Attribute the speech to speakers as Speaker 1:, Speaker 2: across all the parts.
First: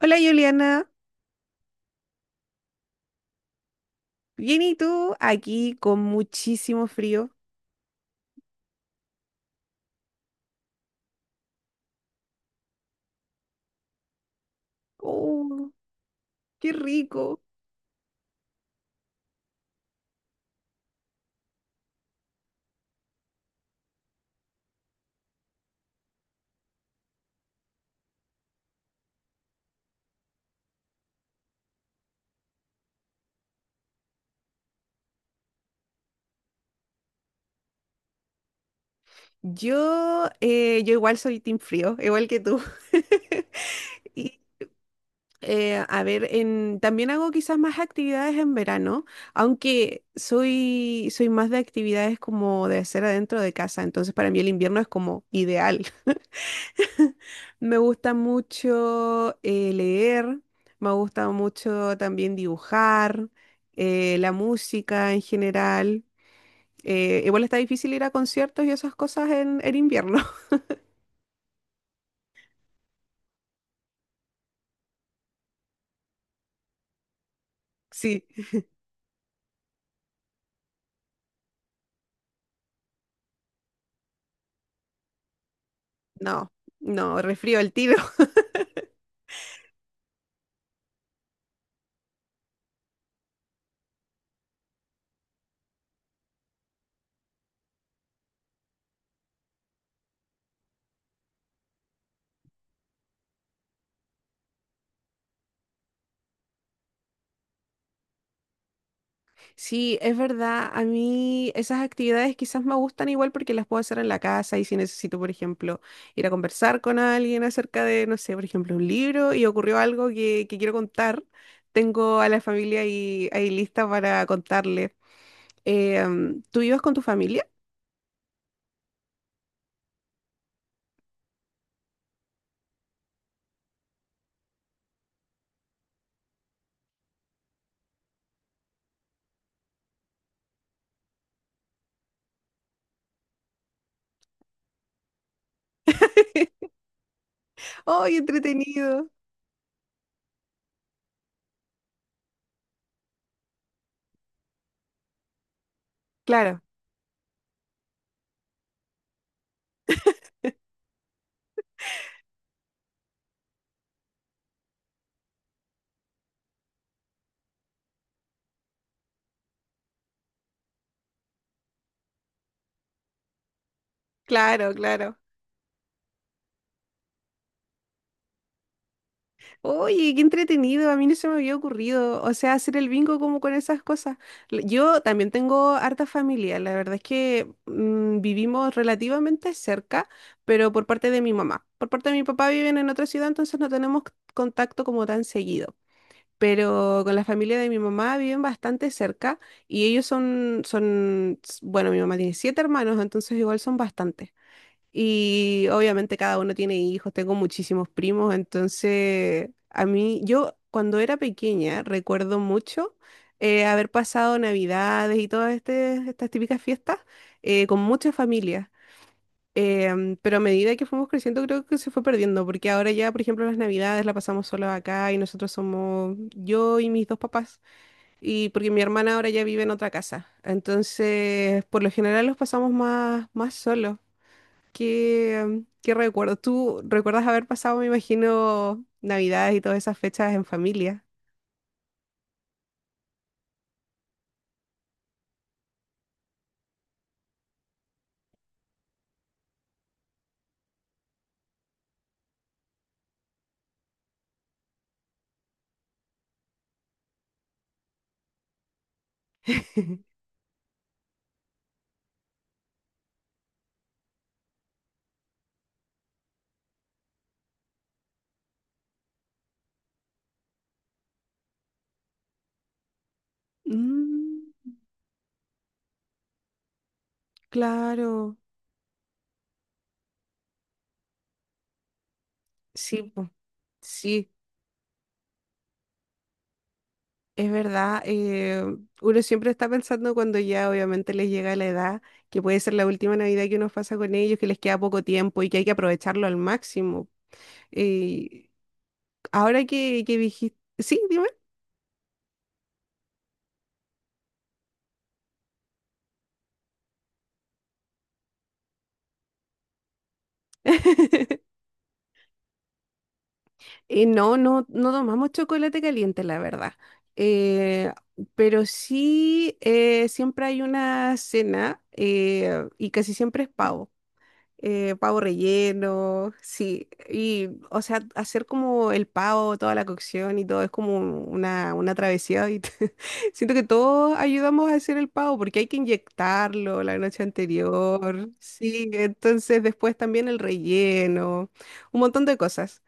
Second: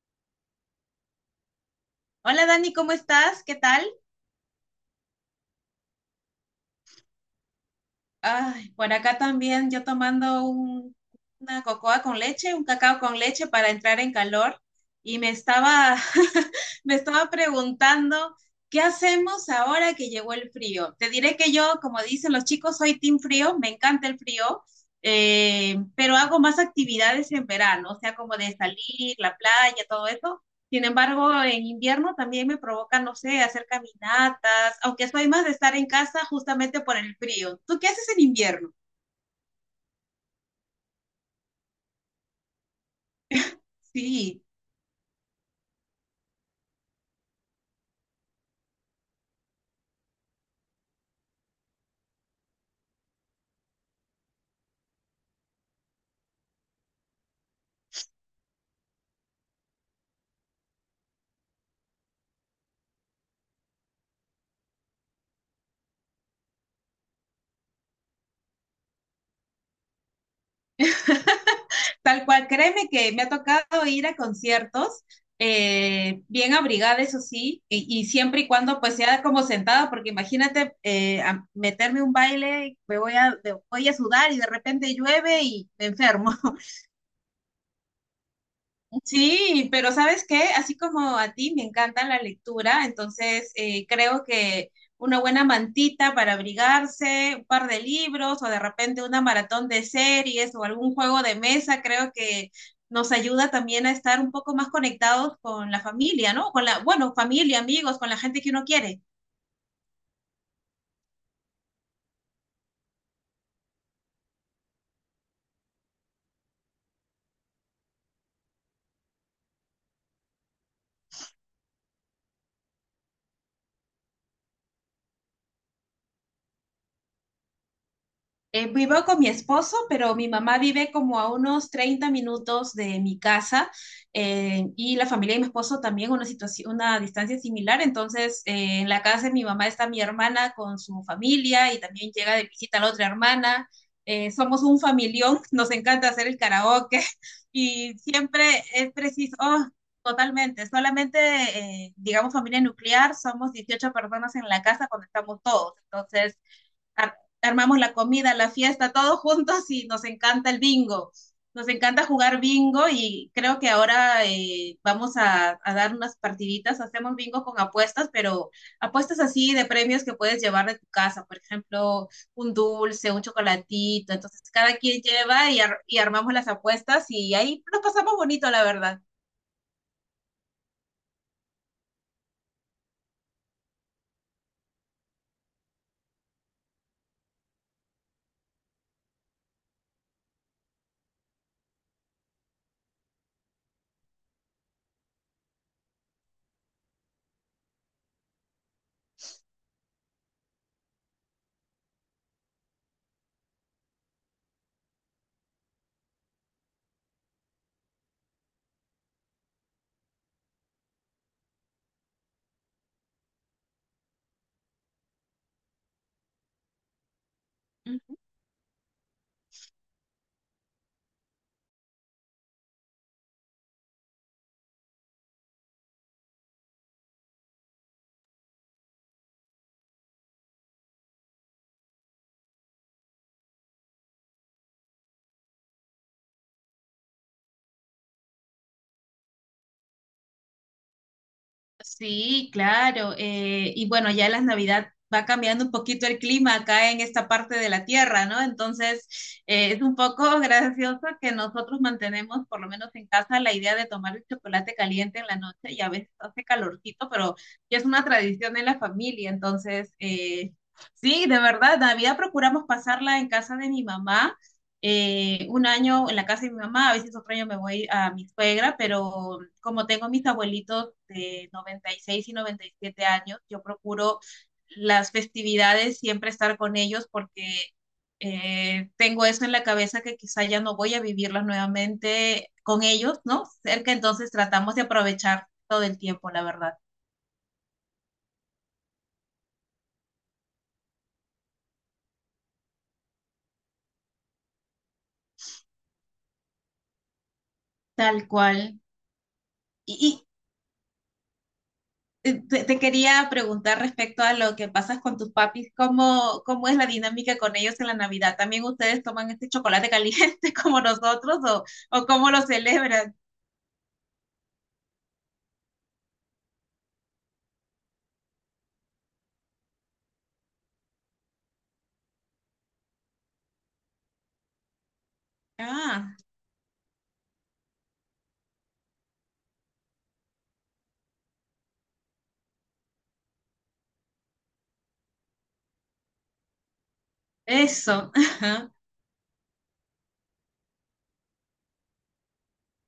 Speaker 1: Hola Juliana,
Speaker 2: Hola Dani, ¿cómo estás? ¿Qué tal?
Speaker 1: bien y tú aquí con muchísimo frío.
Speaker 2: Ay, por acá también yo tomando una cocoa con leche, un cacao con leche para entrar en calor y me
Speaker 1: Oh,
Speaker 2: estaba,
Speaker 1: qué
Speaker 2: me estaba
Speaker 1: rico.
Speaker 2: preguntando, ¿qué hacemos ahora que llegó el frío? Te diré que yo, como dicen los chicos, soy team frío, me encanta el frío, pero hago más actividades en verano, o sea, como de salir, la playa, todo eso. Sin embargo, en invierno también me provoca, no sé, hacer caminatas, aunque soy más de estar en casa justamente por el frío. ¿Tú qué haces en invierno?
Speaker 1: Yo igual soy team frío, igual que tú. Y
Speaker 2: Sí,
Speaker 1: también hago quizás más actividades en verano, aunque soy más de actividades como de hacer adentro de casa, entonces para mí el invierno es como ideal. Me gusta mucho leer, me gusta mucho también dibujar, la música en general. Igual está difícil ir a conciertos y esas cosas en invierno.
Speaker 2: tal cual, créeme que me ha tocado ir a conciertos bien abrigada, eso sí, y
Speaker 1: Sí,
Speaker 2: siempre y cuando pues sea como sentada, porque imagínate a meterme un baile, me voy a sudar y de repente llueve y me enfermo.
Speaker 1: no, no, resfrío el tiro.
Speaker 2: Sí, pero ¿sabes qué? Así como a ti me encanta la lectura, entonces creo que una buena mantita para abrigarse, un par de libros o de repente una maratón de series o algún juego de mesa, creo que nos ayuda también a estar un poco más conectados con la familia, ¿no? Con la, bueno, familia, amigos, con la gente que uno quiere.
Speaker 1: Sí, es verdad. A mí esas actividades quizás me gustan igual porque las puedo hacer en la casa y si necesito, por ejemplo, ir a conversar con alguien acerca de, no sé, por ejemplo, un libro y ocurrió algo que quiero contar, tengo a la familia ahí, ahí lista para contarle. Eh, ¿Tú ibas con tu familia?
Speaker 2: Vivo con mi esposo, pero mi mamá vive como a unos 30 minutos de mi casa y la familia de mi esposo también una situación, una distancia similar. Entonces, en la casa de mi mamá está mi hermana con su familia y también llega de visita la otra hermana. Somos un familión, nos encanta hacer el karaoke y
Speaker 1: ¡Ay,
Speaker 2: siempre es
Speaker 1: entretenido!
Speaker 2: preciso, oh, totalmente, solamente, digamos, familia nuclear, somos 18 personas en la casa cuando estamos todos. Entonces
Speaker 1: Claro,
Speaker 2: ar- armamos la comida, la fiesta, todos juntos y nos encanta el bingo. Nos encanta jugar bingo y creo que ahora vamos a dar unas partiditas. Hacemos bingo con apuestas, pero apuestas así de premios que puedes llevar de tu casa. Por ejemplo, un dulce, un chocolatito. Entonces, cada quien
Speaker 1: claro.
Speaker 2: lleva y, y armamos las apuestas y ahí nos pasamos bonito, la verdad.
Speaker 1: Oye, qué entretenido, a mí no se me había ocurrido, o sea, hacer el bingo como con esas cosas. Yo también tengo harta familia, la verdad es que mm, vivimos relativamente cerca, pero por parte de mi mamá. Por parte de mi papá viven en otra ciudad, entonces no tenemos contacto como tan seguido. Pero con la familia de mi mamá viven bastante cerca y ellos bueno, mi mamá tiene siete hermanos, entonces igual son bastantes. Y obviamente cada uno tiene hijos, tengo muchísimos primos, entonces a mí, yo cuando era pequeña recuerdo mucho haber pasado Navidades y todas estas típicas fiestas con muchas familias. Pero a medida que fuimos creciendo creo que se fue perdiendo, porque ahora ya, por ejemplo, las Navidades la pasamos solos acá y nosotros somos yo y mis dos papás, y porque mi hermana ahora ya vive en otra casa. Entonces, por lo general los pasamos más solos. Qué recuerdo? ¿Tú recuerdas haber pasado, me imagino, Navidades y todas esas fechas en familia?
Speaker 2: Sí, claro. Y bueno, ya las Navidad va cambiando un poquito el clima acá en esta parte de la Tierra, ¿no? Entonces, es un poco gracioso que nosotros mantenemos, por lo menos en casa, la idea de tomar el chocolate caliente en la noche y a veces hace calorcito, pero ya es una tradición en la familia. Entonces, sí, de verdad, Navidad procuramos pasarla en casa de mi mamá. Un año en la casa de mi mamá, a veces otro año me voy a mi suegra, pero como tengo mis abuelitos de 96 y 97 años, yo procuro
Speaker 1: Mm,
Speaker 2: las festividades siempre estar con ellos porque
Speaker 1: claro,
Speaker 2: tengo eso en la cabeza que quizá ya no voy a vivirlas nuevamente con
Speaker 1: sí,
Speaker 2: ellos,
Speaker 1: po,
Speaker 2: ¿no? Cerca,
Speaker 1: sí,
Speaker 2: entonces tratamos de aprovechar todo el tiempo, la verdad.
Speaker 1: es verdad. Uno siempre está pensando cuando ya obviamente les llega la edad, que puede ser la última Navidad que uno pasa con ellos, que les queda poco tiempo y que hay que aprovecharlo al máximo.
Speaker 2: Tal
Speaker 1: Eh,
Speaker 2: cual.
Speaker 1: Ahora que
Speaker 2: Y,
Speaker 1: dijiste... Sí, dime.
Speaker 2: te, te quería preguntar respecto a lo que pasas con tus papis, ¿cómo, cómo es la dinámica con ellos en la Navidad? ¿También ustedes toman este chocolate caliente como nosotros o cómo lo celebran?
Speaker 1: No tomamos chocolate caliente, la verdad. Eh, pero sí, siempre hay una cena y casi siempre es pavo. Pavo
Speaker 2: Ah,
Speaker 1: relleno, sí. Y, o sea, hacer como el pavo, toda la cocción y todo es como una travesía. Y siento que todos ayudamos a hacer el pavo porque hay que inyectarlo la noche
Speaker 2: eso.
Speaker 1: anterior.
Speaker 2: Ajá.
Speaker 1: Sí, entonces después también el relleno, un montón de cosas.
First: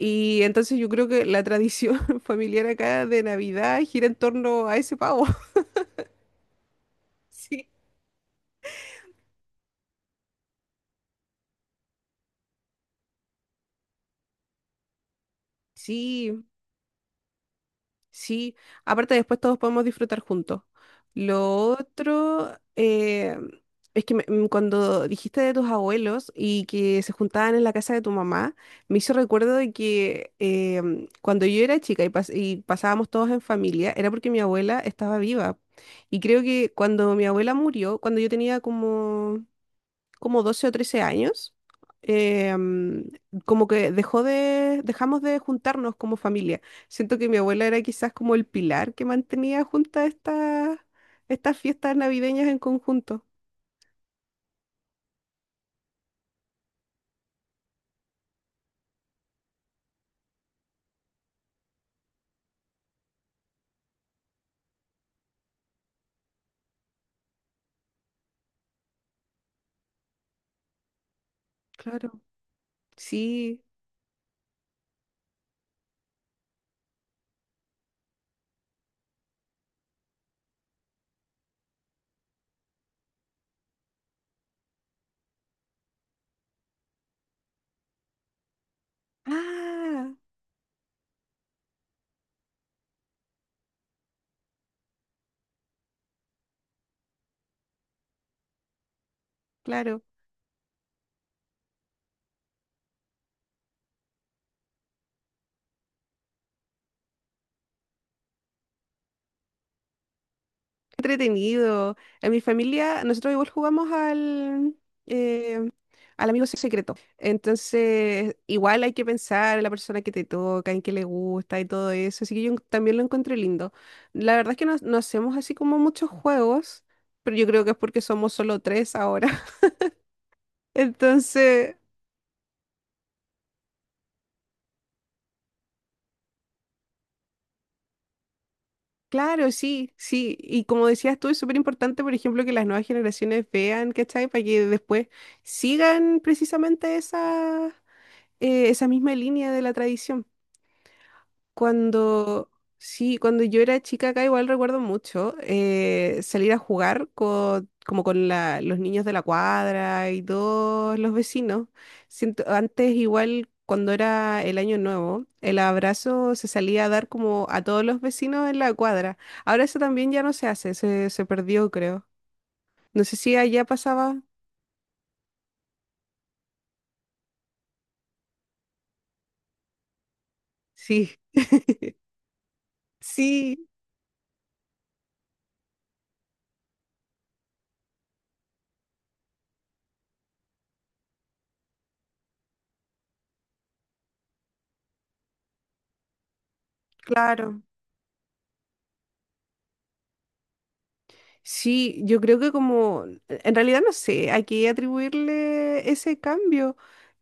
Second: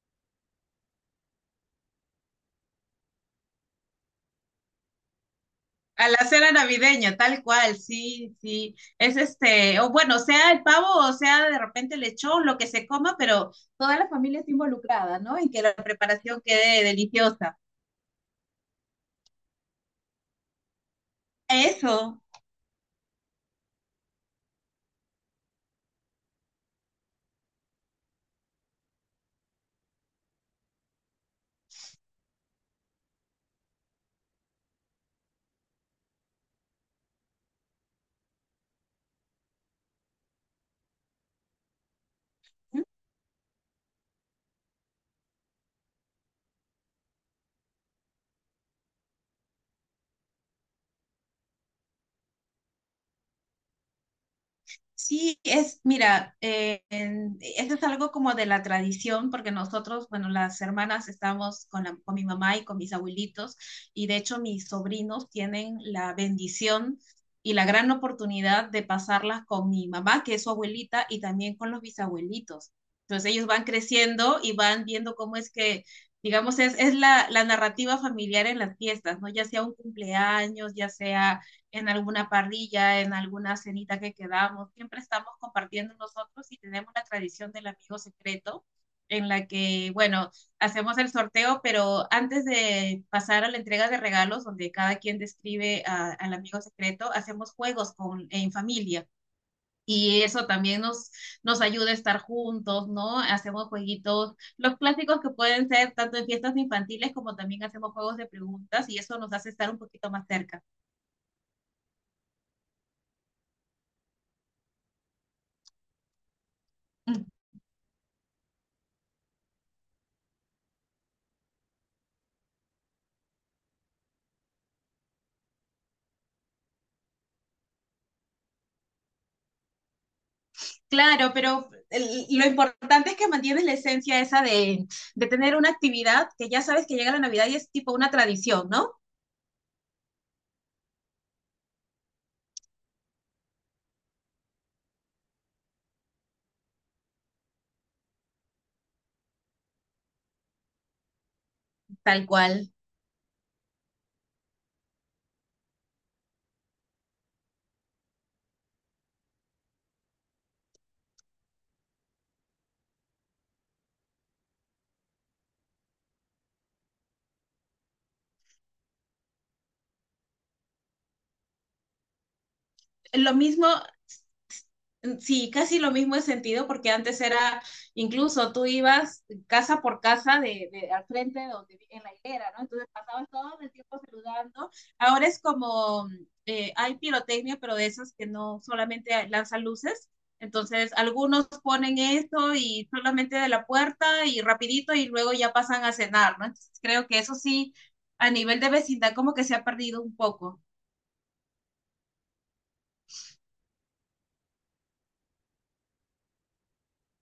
Speaker 1: Y entonces yo creo que la tradición familiar acá de Navidad gira en torno a ese pavo.
Speaker 2: A la cena navideña, tal
Speaker 1: Sí.
Speaker 2: cual, sí, sí. Es este, o bueno, sea el pavo o sea de repente el lechón, lo que se coma, pero toda la familia está involucrada, ¿no? En que la preparación
Speaker 1: Sí,
Speaker 2: quede deliciosa.
Speaker 1: sí. Aparte después todos podemos disfrutar juntos. Lo
Speaker 2: Eso.
Speaker 1: otro es que mm, cuando dijiste de tus abuelos y que se juntaban en la casa de tu mamá, me hizo recuerdo de que mm, cuando yo era chica y pasábamos todos en familia, era porque mi abuela estaba viva. Y creo que cuando mi abuela murió, cuando yo tenía como 12 o 13 años, eh, mm, como que dejamos de juntarnos como familia. Siento que mi abuela era quizás como el pilar que mantenía juntas estas fiestas navideñas en conjunto.
Speaker 2: Sí, es, mira, eso es algo como de la tradición, porque nosotros, bueno, las hermanas estamos con, con mi mamá y con mis abuelitos, y de hecho mis sobrinos tienen la bendición y la gran oportunidad de pasarlas con mi mamá, que es su abuelita, y también con los
Speaker 1: Claro,
Speaker 2: bisabuelitos. Entonces ellos
Speaker 1: sí.
Speaker 2: van creciendo y van viendo cómo es que, digamos, es la, la narrativa familiar en las fiestas, ¿no? Ya sea un cumpleaños, ya sea en alguna parrilla, en alguna cenita que quedamos, siempre estamos compartiendo nosotros y tenemos la tradición del amigo secreto en la que,
Speaker 1: Ah,
Speaker 2: bueno, hacemos el sorteo, pero antes de pasar a la entrega de regalos, donde cada quien describe a, al amigo secreto, hacemos juegos con, en familia.
Speaker 1: claro.
Speaker 2: Y eso también nos ayuda a estar juntos, ¿no? Hacemos jueguitos, los clásicos que pueden ser tanto en fiestas infantiles como también hacemos juegos de preguntas y eso nos hace estar un poquito más cerca.
Speaker 1: Entretenido. En mi familia, nosotros igual jugamos eh, al amigo secreto. Entonces, igual hay que pensar en la persona que te toca, en qué le gusta y todo eso. Así que yo también lo encontré lindo. La verdad es que no, no hacemos así como muchos juegos, pero yo creo que es porque somos solo tres ahora.
Speaker 2: Claro, pero
Speaker 1: Entonces...
Speaker 2: lo importante es que mantienes la esencia esa de tener una actividad que ya sabes que llega la Navidad y es tipo una tradición, ¿no?
Speaker 1: Claro, sí, sí. Y como decías tú, es súper importante, por ejemplo, que las nuevas generaciones vean, ¿cachai? Para que después sigan precisamente esa misma línea de la tradición.
Speaker 2: Tal
Speaker 1: Cuando,
Speaker 2: cual.
Speaker 1: sí, cuando yo era chica acá igual recuerdo mucho salir a jugar como con los niños de la cuadra y todos los vecinos. Siento, antes igual cuando era el año nuevo, el abrazo se salía a dar como a todos los vecinos en la cuadra. Ahora eso también ya no se hace, se perdió creo. No sé
Speaker 2: Lo
Speaker 1: si allá
Speaker 2: mismo,
Speaker 1: pasaba.
Speaker 2: sí, casi lo mismo en sentido, porque antes era, incluso tú ibas casa por casa de al
Speaker 1: Sí,
Speaker 2: frente donde, en la hilera, ¿no? Entonces pasabas todo
Speaker 1: sí,
Speaker 2: el tiempo saludando. Ahora es como, hay pirotecnia, pero de esas que no solamente lanzan luces. Entonces, algunos ponen esto y solamente de la puerta y rapidito y luego ya pasan a cenar, ¿no? Entonces, creo que eso
Speaker 1: claro.
Speaker 2: sí, a nivel de vecindad, como que se ha perdido un poco.
Speaker 1: Sí, yo creo que como, en realidad no sé a qué atribuirle ese cambio.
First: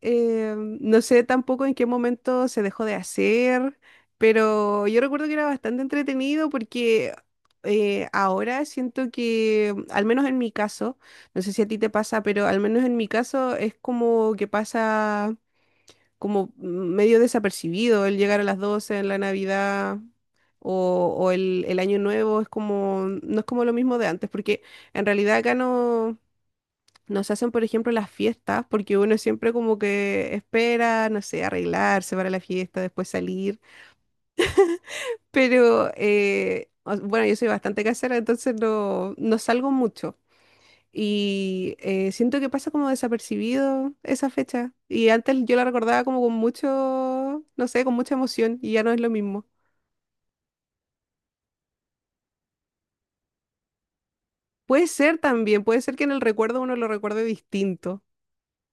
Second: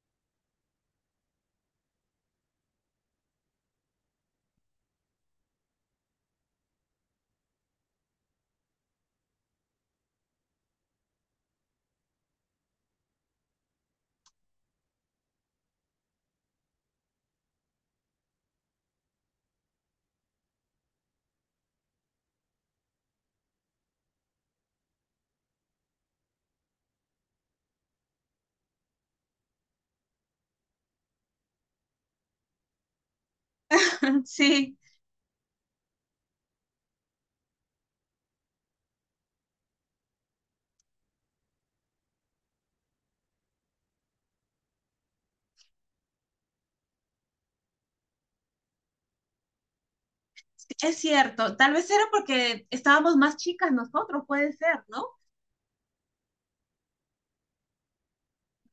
Speaker 1: No sé tampoco en qué momento se dejó de hacer, pero yo recuerdo que era bastante entretenido porque ahora siento que, al menos en mi caso, no sé si a ti te pasa, pero al menos en mi caso es como que pasa como medio desapercibido el llegar a las 12 en la Navidad o, el Año Nuevo, es como, no es como lo mismo de antes, porque en realidad acá no nos hacen, por ejemplo, las fiestas, porque uno siempre como que espera, no sé, arreglarse para la fiesta, después salir,
Speaker 2: Sí.
Speaker 1: pero bueno, yo soy bastante casera, entonces no, no salgo mucho. Y siento que pasa como desapercibido esa fecha. Y antes yo la recordaba como con mucho, no sé, con mucha emoción y ya no es lo mismo.
Speaker 2: Es cierto, tal vez era porque estábamos más chicas nosotros, puede ser,
Speaker 1: Puede
Speaker 2: ¿no?
Speaker 1: ser también, puede ser que en el recuerdo uno lo recuerde distinto.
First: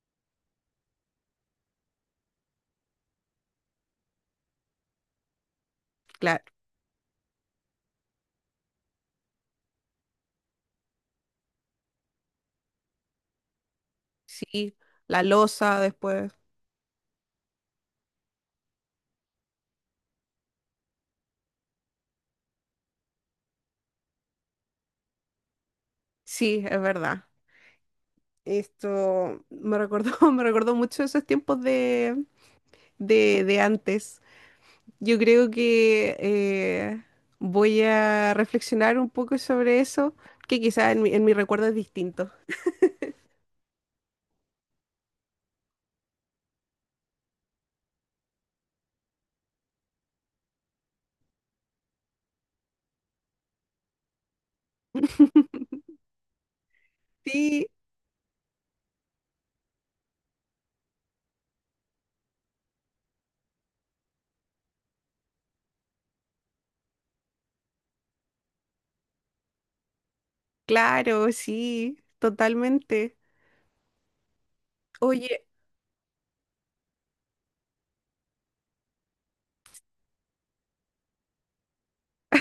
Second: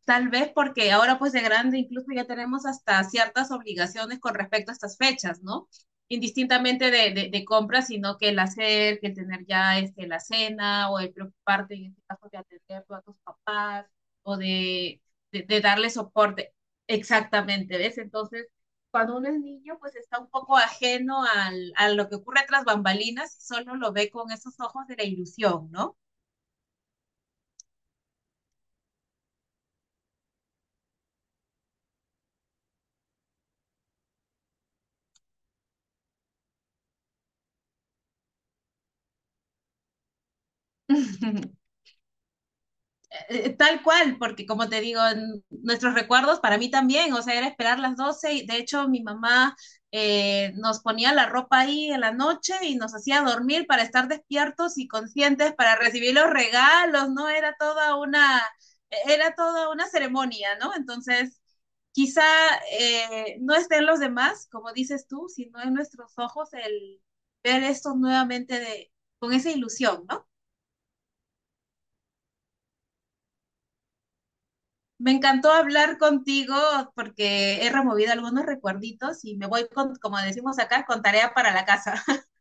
Speaker 2: Tal vez porque ahora pues de grande incluso ya tenemos hasta ciertas obligaciones con respecto a estas fechas, ¿no?
Speaker 1: Claro,
Speaker 2: Indistintamente de, de compras, sino que el hacer, que el tener ya este, la cena o el preocuparte en este caso de atender a tus papás o
Speaker 1: sí,
Speaker 2: de,
Speaker 1: la
Speaker 2: de
Speaker 1: losa
Speaker 2: darle
Speaker 1: después.
Speaker 2: soporte. Exactamente, ¿ves? Entonces, cuando uno es niño, pues está un poco ajeno al, a lo que ocurre tras bambalinas y solo lo ve con esos ojos de la ilusión, ¿no?
Speaker 1: Sí, es verdad. Esto me recordó, me recordó mucho esos tiempos de antes. Yo creo que voy a reflexionar un poco sobre eso, que quizás en mi recuerdo es distinto.
Speaker 2: Tal cual, porque como te digo, en nuestros recuerdos para mí también, o sea, era esperar las 12 y de hecho mi mamá nos ponía la ropa ahí en la noche y nos hacía dormir para estar despiertos y conscientes para recibir los regalos, ¿no?
Speaker 1: Sí,
Speaker 2: Era toda una ceremonia, ¿no? Entonces, quizá no estén los demás, como dices tú, sino en nuestros ojos el ver esto nuevamente de, con esa ilusión, ¿no?
Speaker 1: claro, sí, totalmente.
Speaker 2: Me
Speaker 1: Oye,
Speaker 2: encantó hablar contigo porque he removido algunos recuerditos y me voy, con, como decimos acá, con tarea para la casa.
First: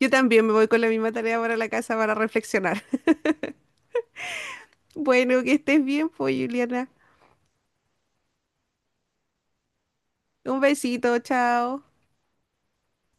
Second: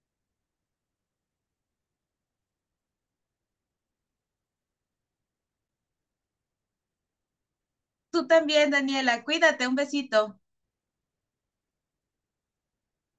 Speaker 1: yo también me voy con la misma tarea para la casa para reflexionar. Bueno, que estés bien, pues, Juliana.
Speaker 2: Tú también, Daniela. Cuídate, un besito.
Speaker 1: Un besito, chao.